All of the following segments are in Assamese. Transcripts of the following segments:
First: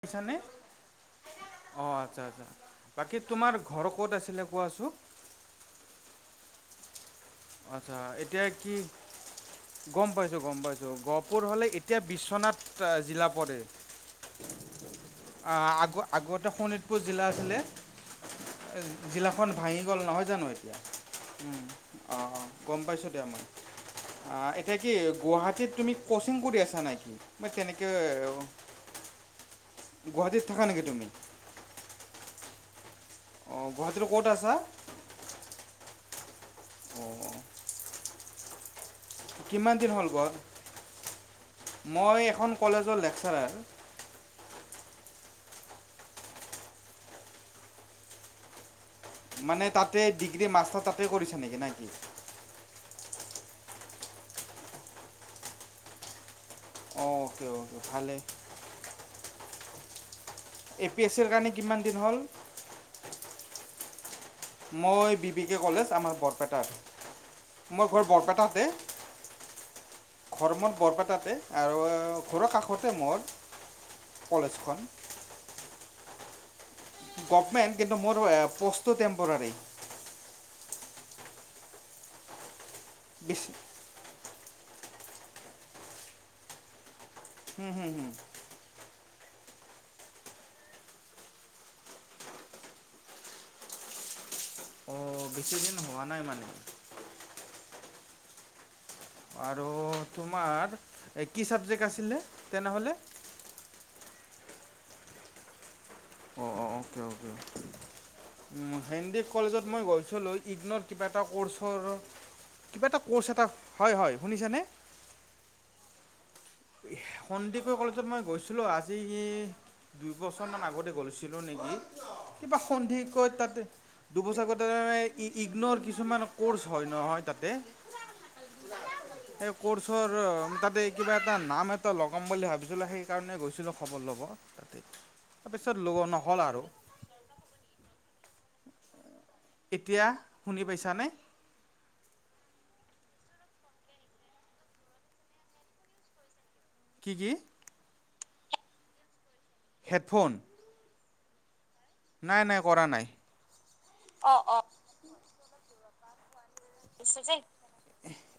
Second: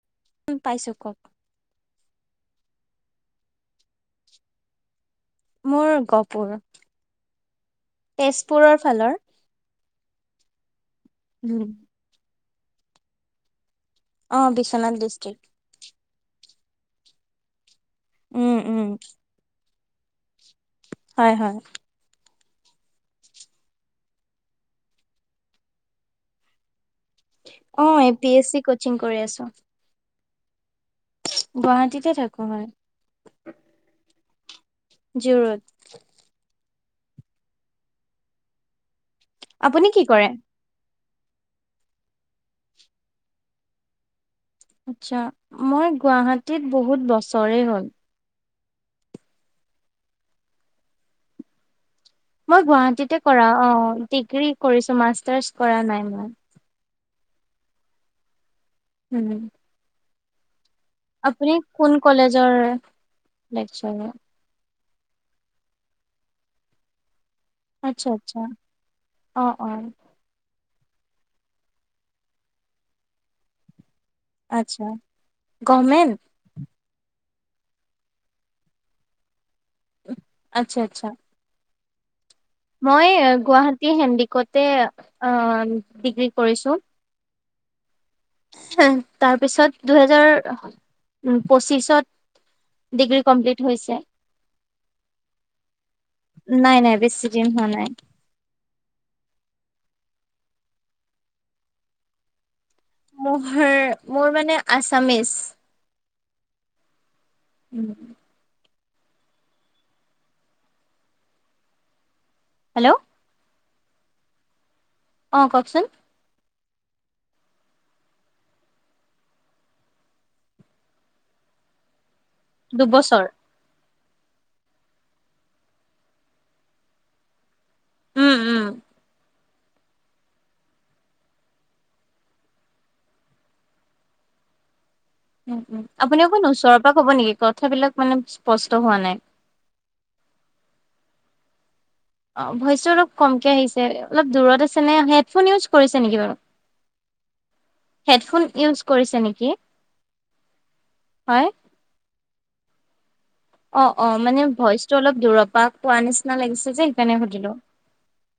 পছ নে পাইছো কওক অ [unintelligible] আচ্ছা আচ্ছা, বাকী তোমাৰ ঘৰ ক'ত আছিলে, কোৱাচোন? মোৰ গপুৰ। আত্ছা, এতিয়া কি, গম পাইছো গম্বাই [unintelligible] ত' গহপুৰ উম। হ'লে, এতিয়া বিশ্বনাথ জিলা পৰে অঁ বিশ্বনাথ ডিষ্ট্ৰিক্ট। এটা শোণিতপুৰ জিলা আছিলে উম উম জিলাখন ভাঙি গল, নহয় জানো এই? হয় হয় উম। অ গম পাইছোঁ দিয়া মই এতিয়া কি গুৱাহাটীত তুমি ক'চিং কৰি আছা নাই অ A P S C coaching কৰি আছো গুৱাহাটীত থাকা নেকি তুমি গুৱাহাটীতে থাকো হয় অ গুৱাহাটীৰ ক'ত আছা জিও ৰোড অ অ কিমান আপুনি দিন কি হ'ল কৰে ঘৰ মই এখন কলেজৰ লেকচাৰাৰ আচ্ছা মই গুৱাহাটীত বহুত বছৰেই হ'ল মানে তাতে ডিগ্ৰী মাষ্টাৰ তাতে কৰিছা নেকি, না কি মই গুৱাহাটীতে কৰা অ ডিগ্ৰী কৰিছো মাষ্টাৰ্চ কৰা নাই মই অ অকে অকে ভালে উম এ পি এছ চিৰ কাৰণে আপুনি কিমান দিন কোন হ'ল কলেজৰ? [inaudible] মই বি ভি কে কলেজ আমাৰ বৰপেটাৰ। আচ্ছা আচ্ছা অ অ। ঘৰ মোৰ বৰপেটাতে আৰু ঘৰৰ কাষতে মোৰ। কলেজখন আচ্ছা গহমেণ্ট? [inaudible] গভমেণ্ট কিন্তু মোৰ এ কোৰ্চটো টেম্পৰাৰী। আচ্ছা আচ্ছা। মই বেছি গুৱাহাটী হেন্দি গতে অ ডিগ্ৰী কৰিছো। উম হুম হুম। তাৰপিছত দুহেজাৰ পঁচিশত ডিগ্ৰী কমপ্লিট হৈছে। অ বেছি দিন হোৱা নাই মানে? নাই নাই বেছি দিন হোৱা নাই। আৰু তোমাৰ এ কি চাবজেক্ট আছিলে? তেনেহ'লে? মোৰ মোৰ মানে আছামিচ। অ' অ' অ' অএকে, অএকে। হেণ্ডি কলেজত মই গৈছিলোঁ, ইগনৰৰ কিবা এটা ক'ৰ্চৰ। হেল্ল' কিবা এটা কৰ্চ এটা হয়, হয় শুনিছানে? অ' কওঁকচোন সন্দিকৈ কলেজত মই গৈছিলোঁ, আজি দুইবছৰমান আগতে গৈছিলোঁ নেকি? কিবা দুবছৰ সন্ধিকৈয় তাতে দুবছৰ আগতে ইগ ইগনৰ কিছুমান ক'ৰ্চ হয় নহয় তাতে উম উম এই কৰ্চৰ, তাতে কিবা এটা নাম এটা লগাম বুলি ভাবিছিলো সেইকাৰণে গৈছিলো খবৰ ল'ব তাতে উম তাৰপিছত উম লগ আপুনি নহ'ল অকন আৰু ওচৰৰ পৰা কব নেকি কথাবিলাক মানে স্পষ্ট হোৱা নাই। এতিয়া, শুনি পাইছানে? অঁ ভইচো অলপ কমকে আহিছে অলপ দূৰত আছে নে হেডফোন ইউজ কৰিছে নেকি বাৰু? কি কি? হেডফোন ইউজ কৰিছে নেকি? হেডফোন হয় নাই নাই কৰা নাই। অ অ মানে ভইচ টো অলপ দূৰৱ পা কোৱা নিচিনা লাগিছে। যে সেইকাৰণে সুধিলো।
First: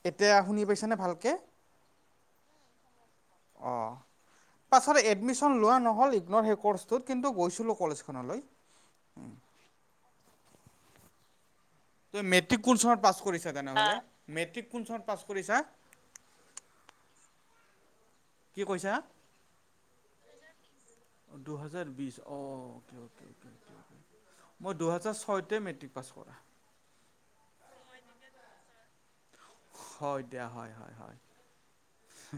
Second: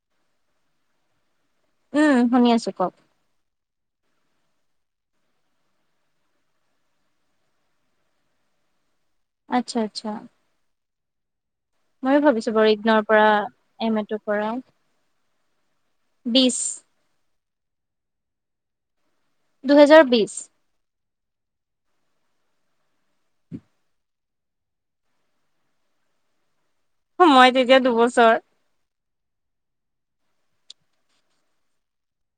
এতিয়া শুনি পাইছানে ভালকে? উম, শুনি আছো কওক। অঁ পাছত এডমিশ্চন লোৱা নহ'ল ইগন' সেই ক'ৰ্চটোত কিন্তু গৈছিলোঁ কলেজখনলৈ। আচ্ছা আচ্ছা। ময়ো তই ভাবিছো মেট্ৰিক বাৰু কোন ইগনৰ চনত পৰা পাছ কৰিছা এম তেনেহলে, এ টোৰ পৰা মেট্ৰিক কোন চনত পাছ কৰিছা? বিশ কি কৈছা? দুহেজাৰ বিশ। দুহাজাৰ বিশ অঁ, মই দুহাজাৰ ছয়তে মেট্ৰিক পাছ কৰা। মই তেতিয়া দুবছৰ। হয় দিয়া হয় হয় হয়।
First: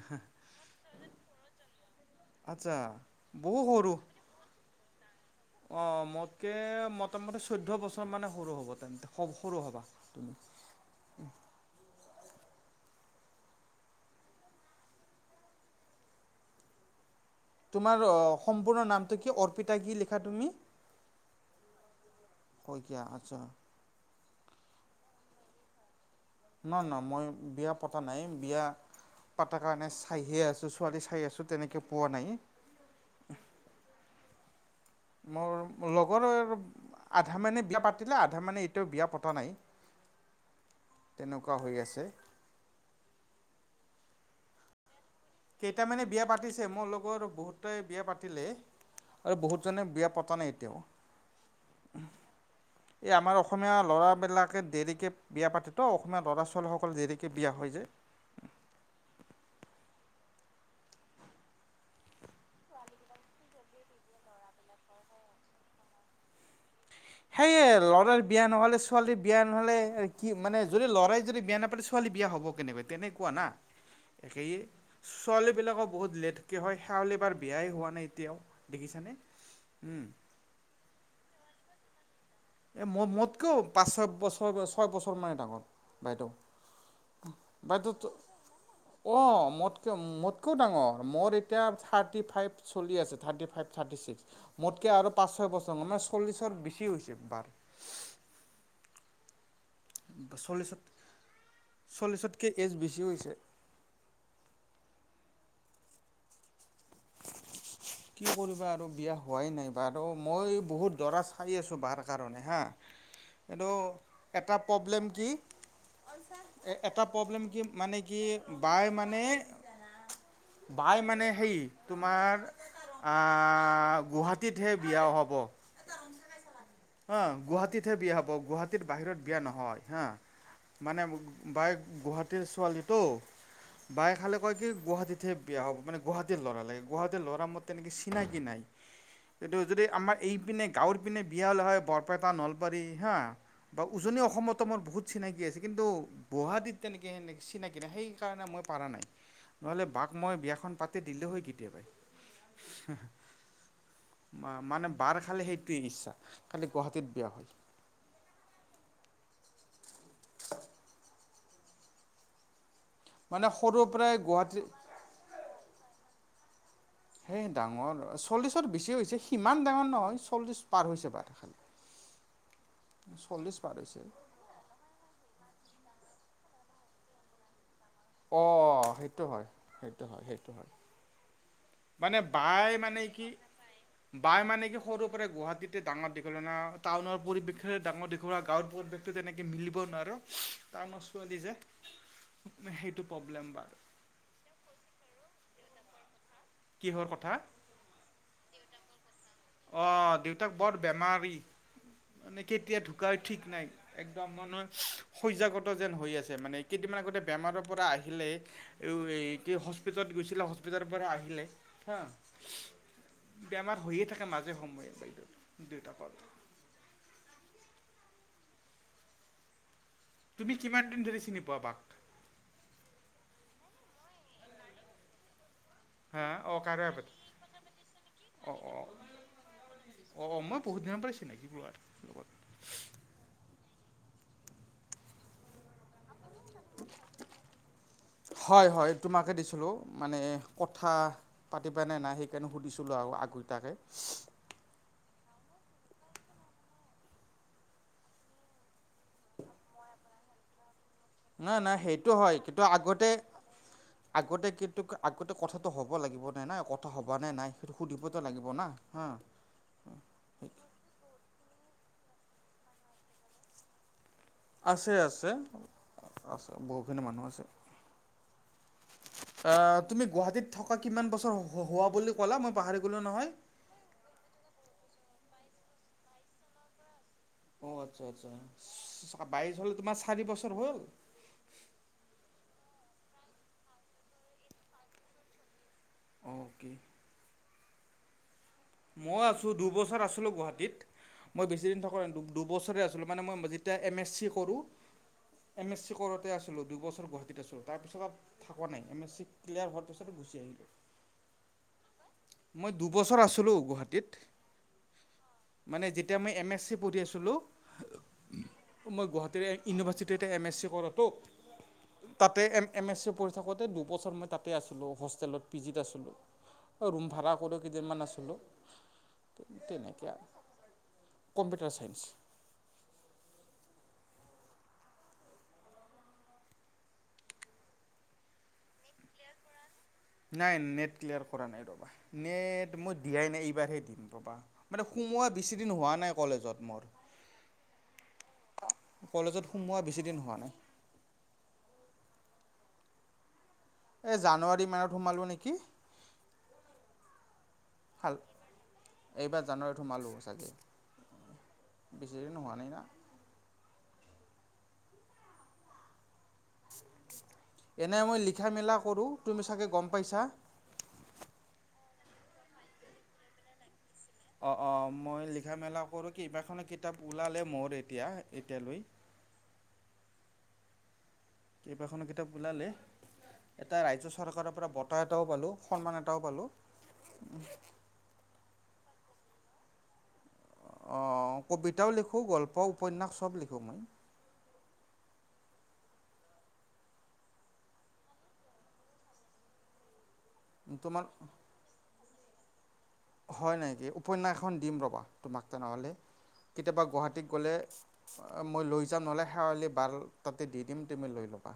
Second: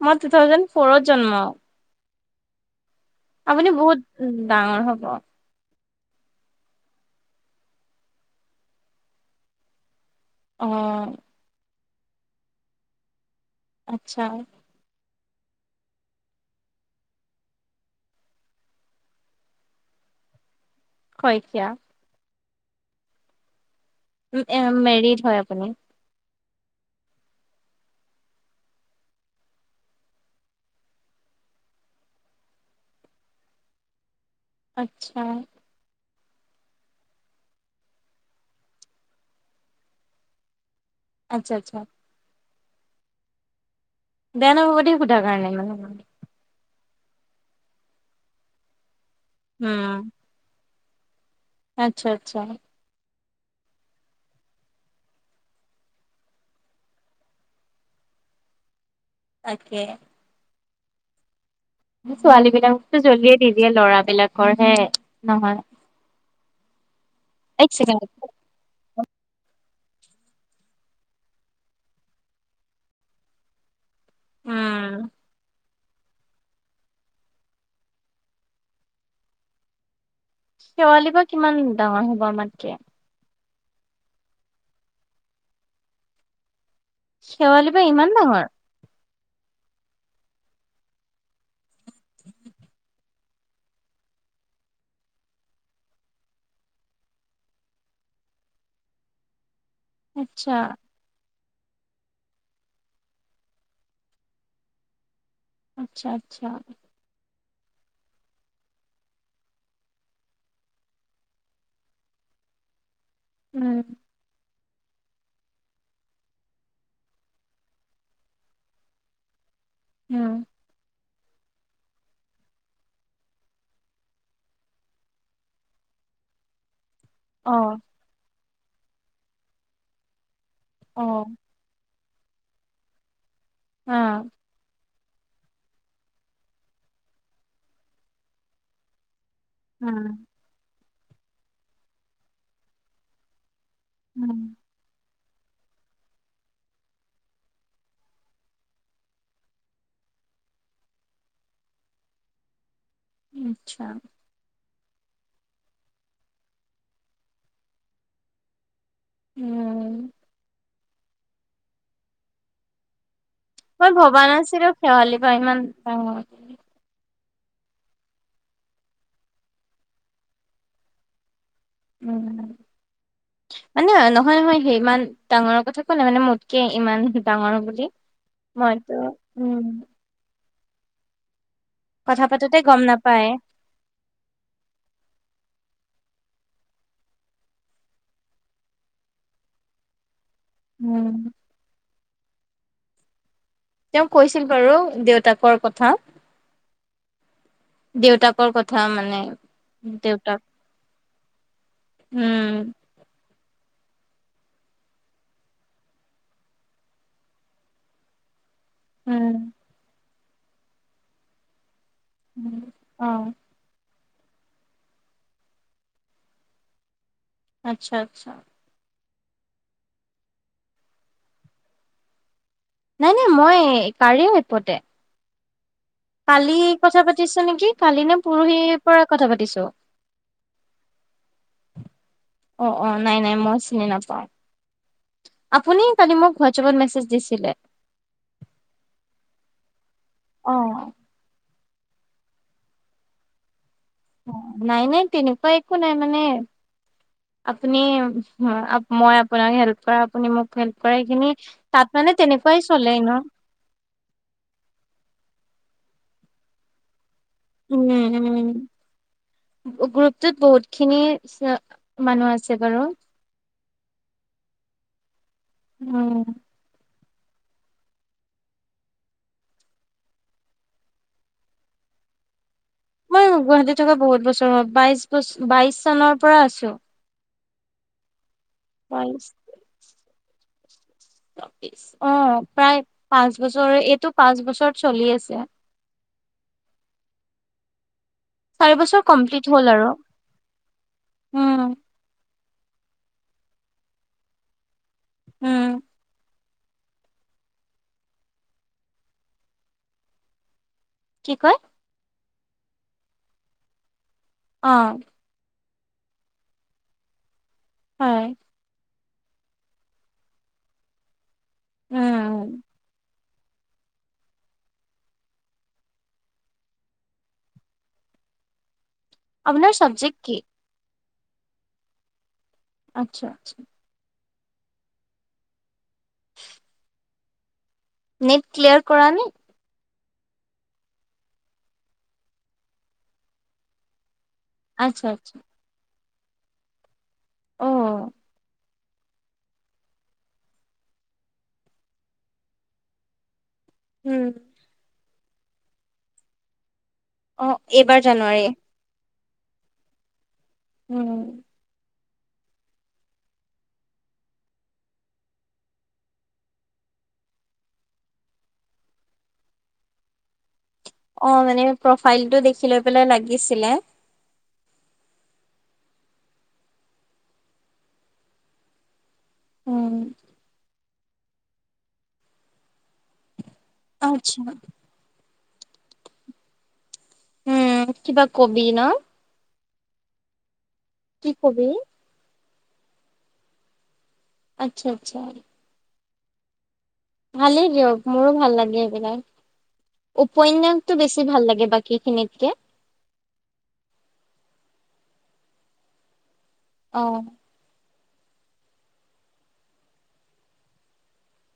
মই টু থাউজেণ্ড ফ'ৰত জন্ম। আত্ছা আপুনি বহুত ডাঙৰ হব। অঁ মোতকে মোটামুটি চৈধ্য বছৰ মানে সৰু হ'ব তেন্তে, অহ সৰু হবা। তুমি। আহ আচ্ছা তোমাৰ সম্পূৰ্ণ নামটো কি অৰ্পিতা কি লিখা তুমি? শইকীয়া। শইকীয়া আচ্ছা। উ মেৰিড হয় আপুনি। ন নহ মই বিয়া পতা নাই, বিয়া পাতা কাৰণে চাইহে আছো ছোৱালী চাই আছো তেনেকে পোৱা নাই। আচ্ছা। মোৰ লগ আগৰ আধা মানে বিয়া পাতিলে আধা মানে এতিয়াও বিয়া পতা নাই আচ্ছা তেনেকুৱা হৈ আচ্ছা আছে। দে নব দে উদাহ কাৰণে মানে কেইটামানে বিয়া পাতিছে মোৰ লগত বহুতাই বিয়া পাতিলে আৰু বহুতজনে বিয়া উম, পতা নাই এতিয়াও। আচ্ছা আচ্ছা এই আমাৰ অসমীয়া ল'ৰাবিলাকে দেৰিকে বিয়া পাতেতো অসমীয়া ল'ৰা ছোৱালীসকল দেৰিকৈ বিয়া হৈ যে। তাকে। ছোৱালী বিলাককতো জ্বলিয়ে দি দিয়ে লৰাবলাকৰ হে নহয়। সেইয়ে এক ছেকেণ্ড ল'ৰাৰ বিয়া নহলে ছোৱালীৰ বিয়া নহলে কি মানে যদি লৰাই যদি বিয়া নাপা ছোৱালী বিয়া হ'ব কেনেকুৱা তেনেকুৱা না। একেইে উম, ছোৱালীবিলাকক বহুত লেটকে হয় সেৱালি বাৰ বিয়াই হোৱা নাই এতিয়াও দেখিছানে উম। শেৱালি বা কিমান দাঙৰ হয়? হয় আমাত কে একো পাঁচ ছয়ছৰ ছয় বছৰ মানে ডাঙৰ বাইদেউ। শেৱালি বা বাইদেউ ইমান ডাঙৰ? অঁ মোতকৈ মোতকৈও ডাঙৰ মোৰ এতিয়া থাৰ্টি ফাইভ চলি আছে থাৰ্টি ফাইভ থাৰ্টি ছিক্স মোতকৈ আৰু পাঁচ ছয় বছৰমান মানে চল্লিছৰ বেছি হৈছে বাৰ। আচ্ছা। চল্লিছত চল্লিছতকৈ এজ বেছি হৈছে। আচ্ছা আচ্ছা। কি কৰিবা আৰু বিয়া হোৱাই নাই বাৰ মই বহুত দৰা চাই আছোঁ বাৰ কাৰণে হা কিন্তু উম একাপ প্ৰব্লেম কি এটা প্ৰব্লেম কি মানে কি বাই মানে উম বাই মানে হেই তোমাৰ গুৱাহাটীতহে বিয়া হ'ব অ গুৱাহাটতহে বিয়া হব গুৱাহাটী বাহিৰত বিয়া নহয় হা। মানে অ মোক বায় গুৱাহাটীৰ ছোৱালীটো অ বাইে খালে কয় কি গুৱাহাটীত তে বিয়া হ'ব মানে গুৱাহাটীৰ লৰা লাগে গুৱাহাটীৰ ল'ৰা মৰ তেনেকে চিনাকি নাই। কিন্তু যদি আমাৰ উম এইপিনে গাওঁৰ পিনে বি হ'লে হয় বৰপেটা নলবাৰী হা বা উজনি উম অসমতো মোৰ বহুত চিনাকি আছে কিন্তু গুৱাহাটীত তেনেকে সেনে চিনাকি নাই সেই কাৰণে মই পাৰা নাই নহলে বাক মই বিয়াখন পাতি দিলে হৈ কেতিয়া বাই। আচ্ছা মানে বাৰ খালে সেইটোৱেই ইচ্ছা। কালি গুৱাহাটীত বিয়া হয় উম মানে সৰুৰ মই পৰাই ভৱা গুৱাহাটী নাছিলো সেৱালী বা ইমান সে ডাঙৰ চল্লিছত বেছি হৈছে সিমান ডাঙৰ নহয় চল্লিশ পাৰ হৈছে বাৰ খালি উ চল্লিছ পাৰ মানে হৈছে নহয় নহয় সেই ইমান ডাঙৰৰ কথা নাই মানে মোতকে ইমান ডাঙৰ বুলি অঁ মইটো সেইটো হয় উম সেইটো হয় সেইটো হয় মানে কথা পাতোতে বাই গম মানে নাপায় কি বাই মানে কি সৰুৰ পৰা গুৱাহাটীত য়া ডাঙৰ দিঘলনা টাউনৰ পৰিৱেশ ডাঙৰ দীঘলা গাঁৱৰ পৰিৱেশতো তেনেকে মিলিব নোৱাৰো তাৰ মা উম ছোৱালী যে সেইটো প্ৰব্লেম বা তেওঁ কৈছিল বাৰু দেউতাকৰ কথা কিহৰ কথা দেউতাকৰ কথা মানে অ দেউতাক বৰ বে বেমাৰি মানে উম কেতিয়া ঢুকাই ঠিক মে একদম মানুহ শ্যাগত যেন হৈ আছে মানে কেইদিনান আগতে বেমাৰৰ পৰা আহিলেই এই এই উম কি হস্পিটলত গৈছে হস্পিটাল পৰা আহিলে হা উম অ বেমাৰ হৈয়ে থাকে মাজে সময় দেউতাকৰ আচ্ছা আচ্ছা তুমি কিমান দিন ধৰি চিনি পোৱা বাক নাই নাই মই কাৰি এপতে হা কালি অ কথা কাৰবাৰ পাতিছো নেকি কালি নে অ পৰহিৰ অ পৰা কথা পাতিছো অ অ মই বহুত দিনৰ পৰাই চিনাকি লোৱাৰ লগত। অ অ নাই নাই মই চিনি নাপাওঁ আপুনি কালি মোক হোৱাটছাএপত মেছেজ দিছিলে হেল্ল' মানে অ কথা পাতিবা নে নাই সেইকাৰণে সুধিছিলো আৰু আগটিয়াকে নাই নাই তেনেকুৱা একো নাই মানে আপুনি মই আপোনাক হেল্প কৰা আপুনি মোক হেল্প কৰা এইখিনি নাই নাই তাত মানে সেইটো হয় তেনেকুৱাই কিন্তু চলে ন আগতে আগতে কিন্তু আগতে কথা হ'ব লাগিব নাই কথা হ' ভব নে নাই সেইটো উম সুধিবতো লাগিব উম না হ গ্ৰুপটোত বহুত খিনি মানুহ আছে বাৰু। আছে। আছে। উম সেইপিনে মানুহ আছে। এ তুমি গুৱাহাটীত থকা কিমান বছৰ হোৱা বুলি ক'লা মই পাহৰি গ মই গুৱাহাটীত থকা বহুত বছৰ হল। বাইশ বছৰ বাইশ চনৰ পৰা আছোঁ। অ আচ্ছা। আচ্ছা। বাইশ হলে তোমাৰ চাৰি বছৰ হ'ল? অ প্ৰায় পাঁচ বছৰে। এইটো পাঁচ বছৰত চলি আছে। অ'কে। চাৰি বছৰ মই কমপ্লিট আছো, হ'ল আৰু দুবছৰ আছিলো গুৱাহাটীত। মই উম বেছি দিন থকা নাই। দু দুবছৰে আছিলোঁ। মানে মই যেতিয়া এম এছ চি কৰোঁ উম এম এছ চি কৰোতে আছোঁ। -লো। দুইবছৰ গুৱাহাটীত আছো। তাৰ পিছত পৰা থকা নাই। এম এছ চি ক্লিয়াৰ হোৱাৰ পিছত গুছি আহিলো। কি কয়? মই দুবছৰ আছিলো। গুৱাহাটীত। অ মানে যেতিয়া মই এম এছ চি পঢ়ি আছিলো হয়। মই গুৱাহাটীৰে ইউনিভাৰ্চিটিতে এম এছ চি কৰোঁতো উম তাতে এম এম এছ চি প থাকোঁতে দুবছৰ মই তাতে আছিলোঁ হোষ্টেলত। পিজিত আছিলোঁ, ৰুম ভাড়া কৰিও কেইদিনমান আছিলোঁ। আপোনাৰ তেনেকৈ চাবজেক্ট আৰু কি? Computer science. আচ্ছা। আচ্ছা। [inaudible] নেট ক্লিয়াৰ কৰা নে? নাই। নেট ক্লিয়াৰ কৰা নাই। ৰবা, নেট মই দিয়াই নাই এইবাৰহে দিম ৰবা। মানে আচ্ছা সোমোৱা আচ্ছা বেছি দিন হোৱা নাই। কলেজত মোৰ! অ কলেজত সোমোৱা বেছিদিন হোৱা নাই। এই উম জানুৱাৰীমানত সোমালো নেকি কি? অ' এইবাৰ জানুৱাৰী? এইবাৰ জানুৱাৰীত সোমালো চাগে। উম বিচিদিন হোৱা নাই না। এনে মই লিখা মেলা কৰোঁ। তুমি চাগে গম পাইছা অ' মানে প্ৰফাইলটো দেখি লৈ পেলাই লাগিছিলে অ' অ' মই লিখা মেলা কৰো কেইবাখনো কিতাপ ওলালে মোৰ এতিয়া এতিয়ালৈ। উম কেইবাখনো কিতাপ ওলালে। এটা ৰাজ্য আচ্ছা চৰকাৰৰ পৰা বঁটা এটাও পালো। সন্মান এটাও পালোঁ। উম কিবা কবি ন। কি অ' কবি? কবিতাও লিখো গল্প উপ উপন্যাস চব লিখোঁ। আচ্ছা আচ্ছা। ভালেই দিয়ক, মোৰো ভাল লাগে সেইবিলাক। উপন্যাসটো তোমাৰ বেছি ভাল লাগে বাকীখিনিত কে হয় নেকি, উপন্যাসখন দিম ৰবা তোমাক তেনেহ'লে। কেতিয়াবা অ'। গুৱাহাটীত গ'লে মই লৈ যাম নহ'লে শেৱালি বাৰ তাতে দি দিম তুমি লৈ ল'বা।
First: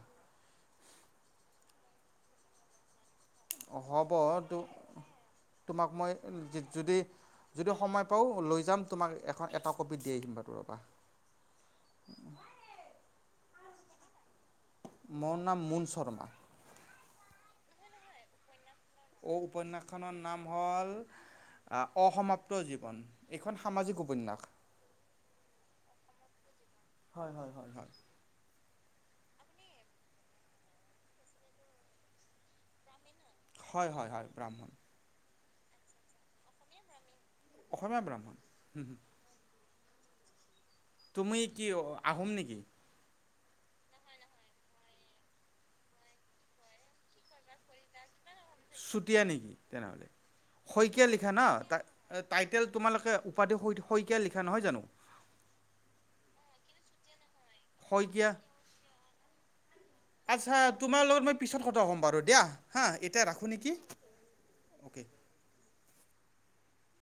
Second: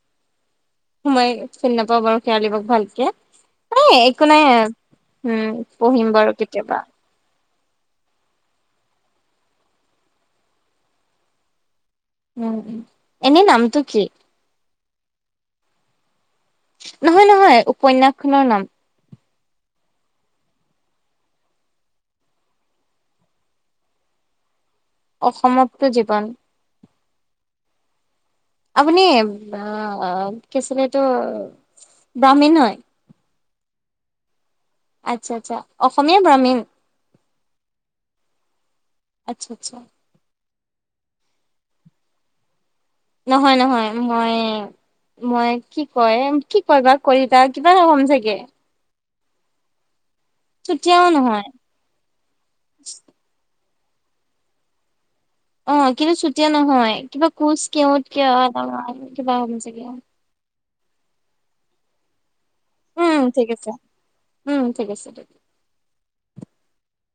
মই চিনি নাপাওঁ বাৰু শেৱালী বাক ভালকে। হ'ব একো নাই আৰু উম তোমাক মই পঢ়িম বাৰু কেতিয়াবা। যদি যদি সময় পাওঁ লৈ যাম, তোমাক এখন এটা কপি দি আহিম বাৰু এবাৰ। উম, এনেই নামটো কি? মোৰ নাম মুন শৰ্মা। নহয়-নহয় উপন্যাসখনৰ নাম। অ' উপন্যাসখনৰ নাম হ'ল, অসমাপ্ত জীৱন। এইখন সামাজিক উপন্যাস। অসমাপ্ত জীৱন। হয় হয়-হয়-হয়। আপুনি আ কি আছিলে এটো, ব্ৰাহ্মীণ হয়। হয় হয়- হয় ব্ৰাহ্মণ। আচ্ছা- আচ্ছা, অসমীয়া ব্ৰাহমিন। অসমীয়া ব্ৰাহ্মণ হম। আচ্ছা-আচ্ছা। তুমি কি আহোম নেকি? নহয়-নহয়, মই -মই কি কয় কি কয় বা কলিতা কিবা এটা এ হ'ম চাগে। চুটিয়া নেকি তেনেহ'লে। চুতীয়াও শইকীয়া লিখা ন নহয় টাইটেল তোমালোকে উপাধি শ শইকীয়া লিখা নহয় জানো। অ' কিন্তু চুতিয়া নহয়, কিবা কোচ কেওঁত শইকীয়া কিবা এটা, কিবা হ'ম চাগে। আচ্ছা তোমাৰ লগত মই পিছত কথা ক'ম বাৰু দিয়া। হা উম এতিয়া ঠিক ৰাখোঁ আছে, নেকি উম ঠিক অ'কে আছে দিয়ক।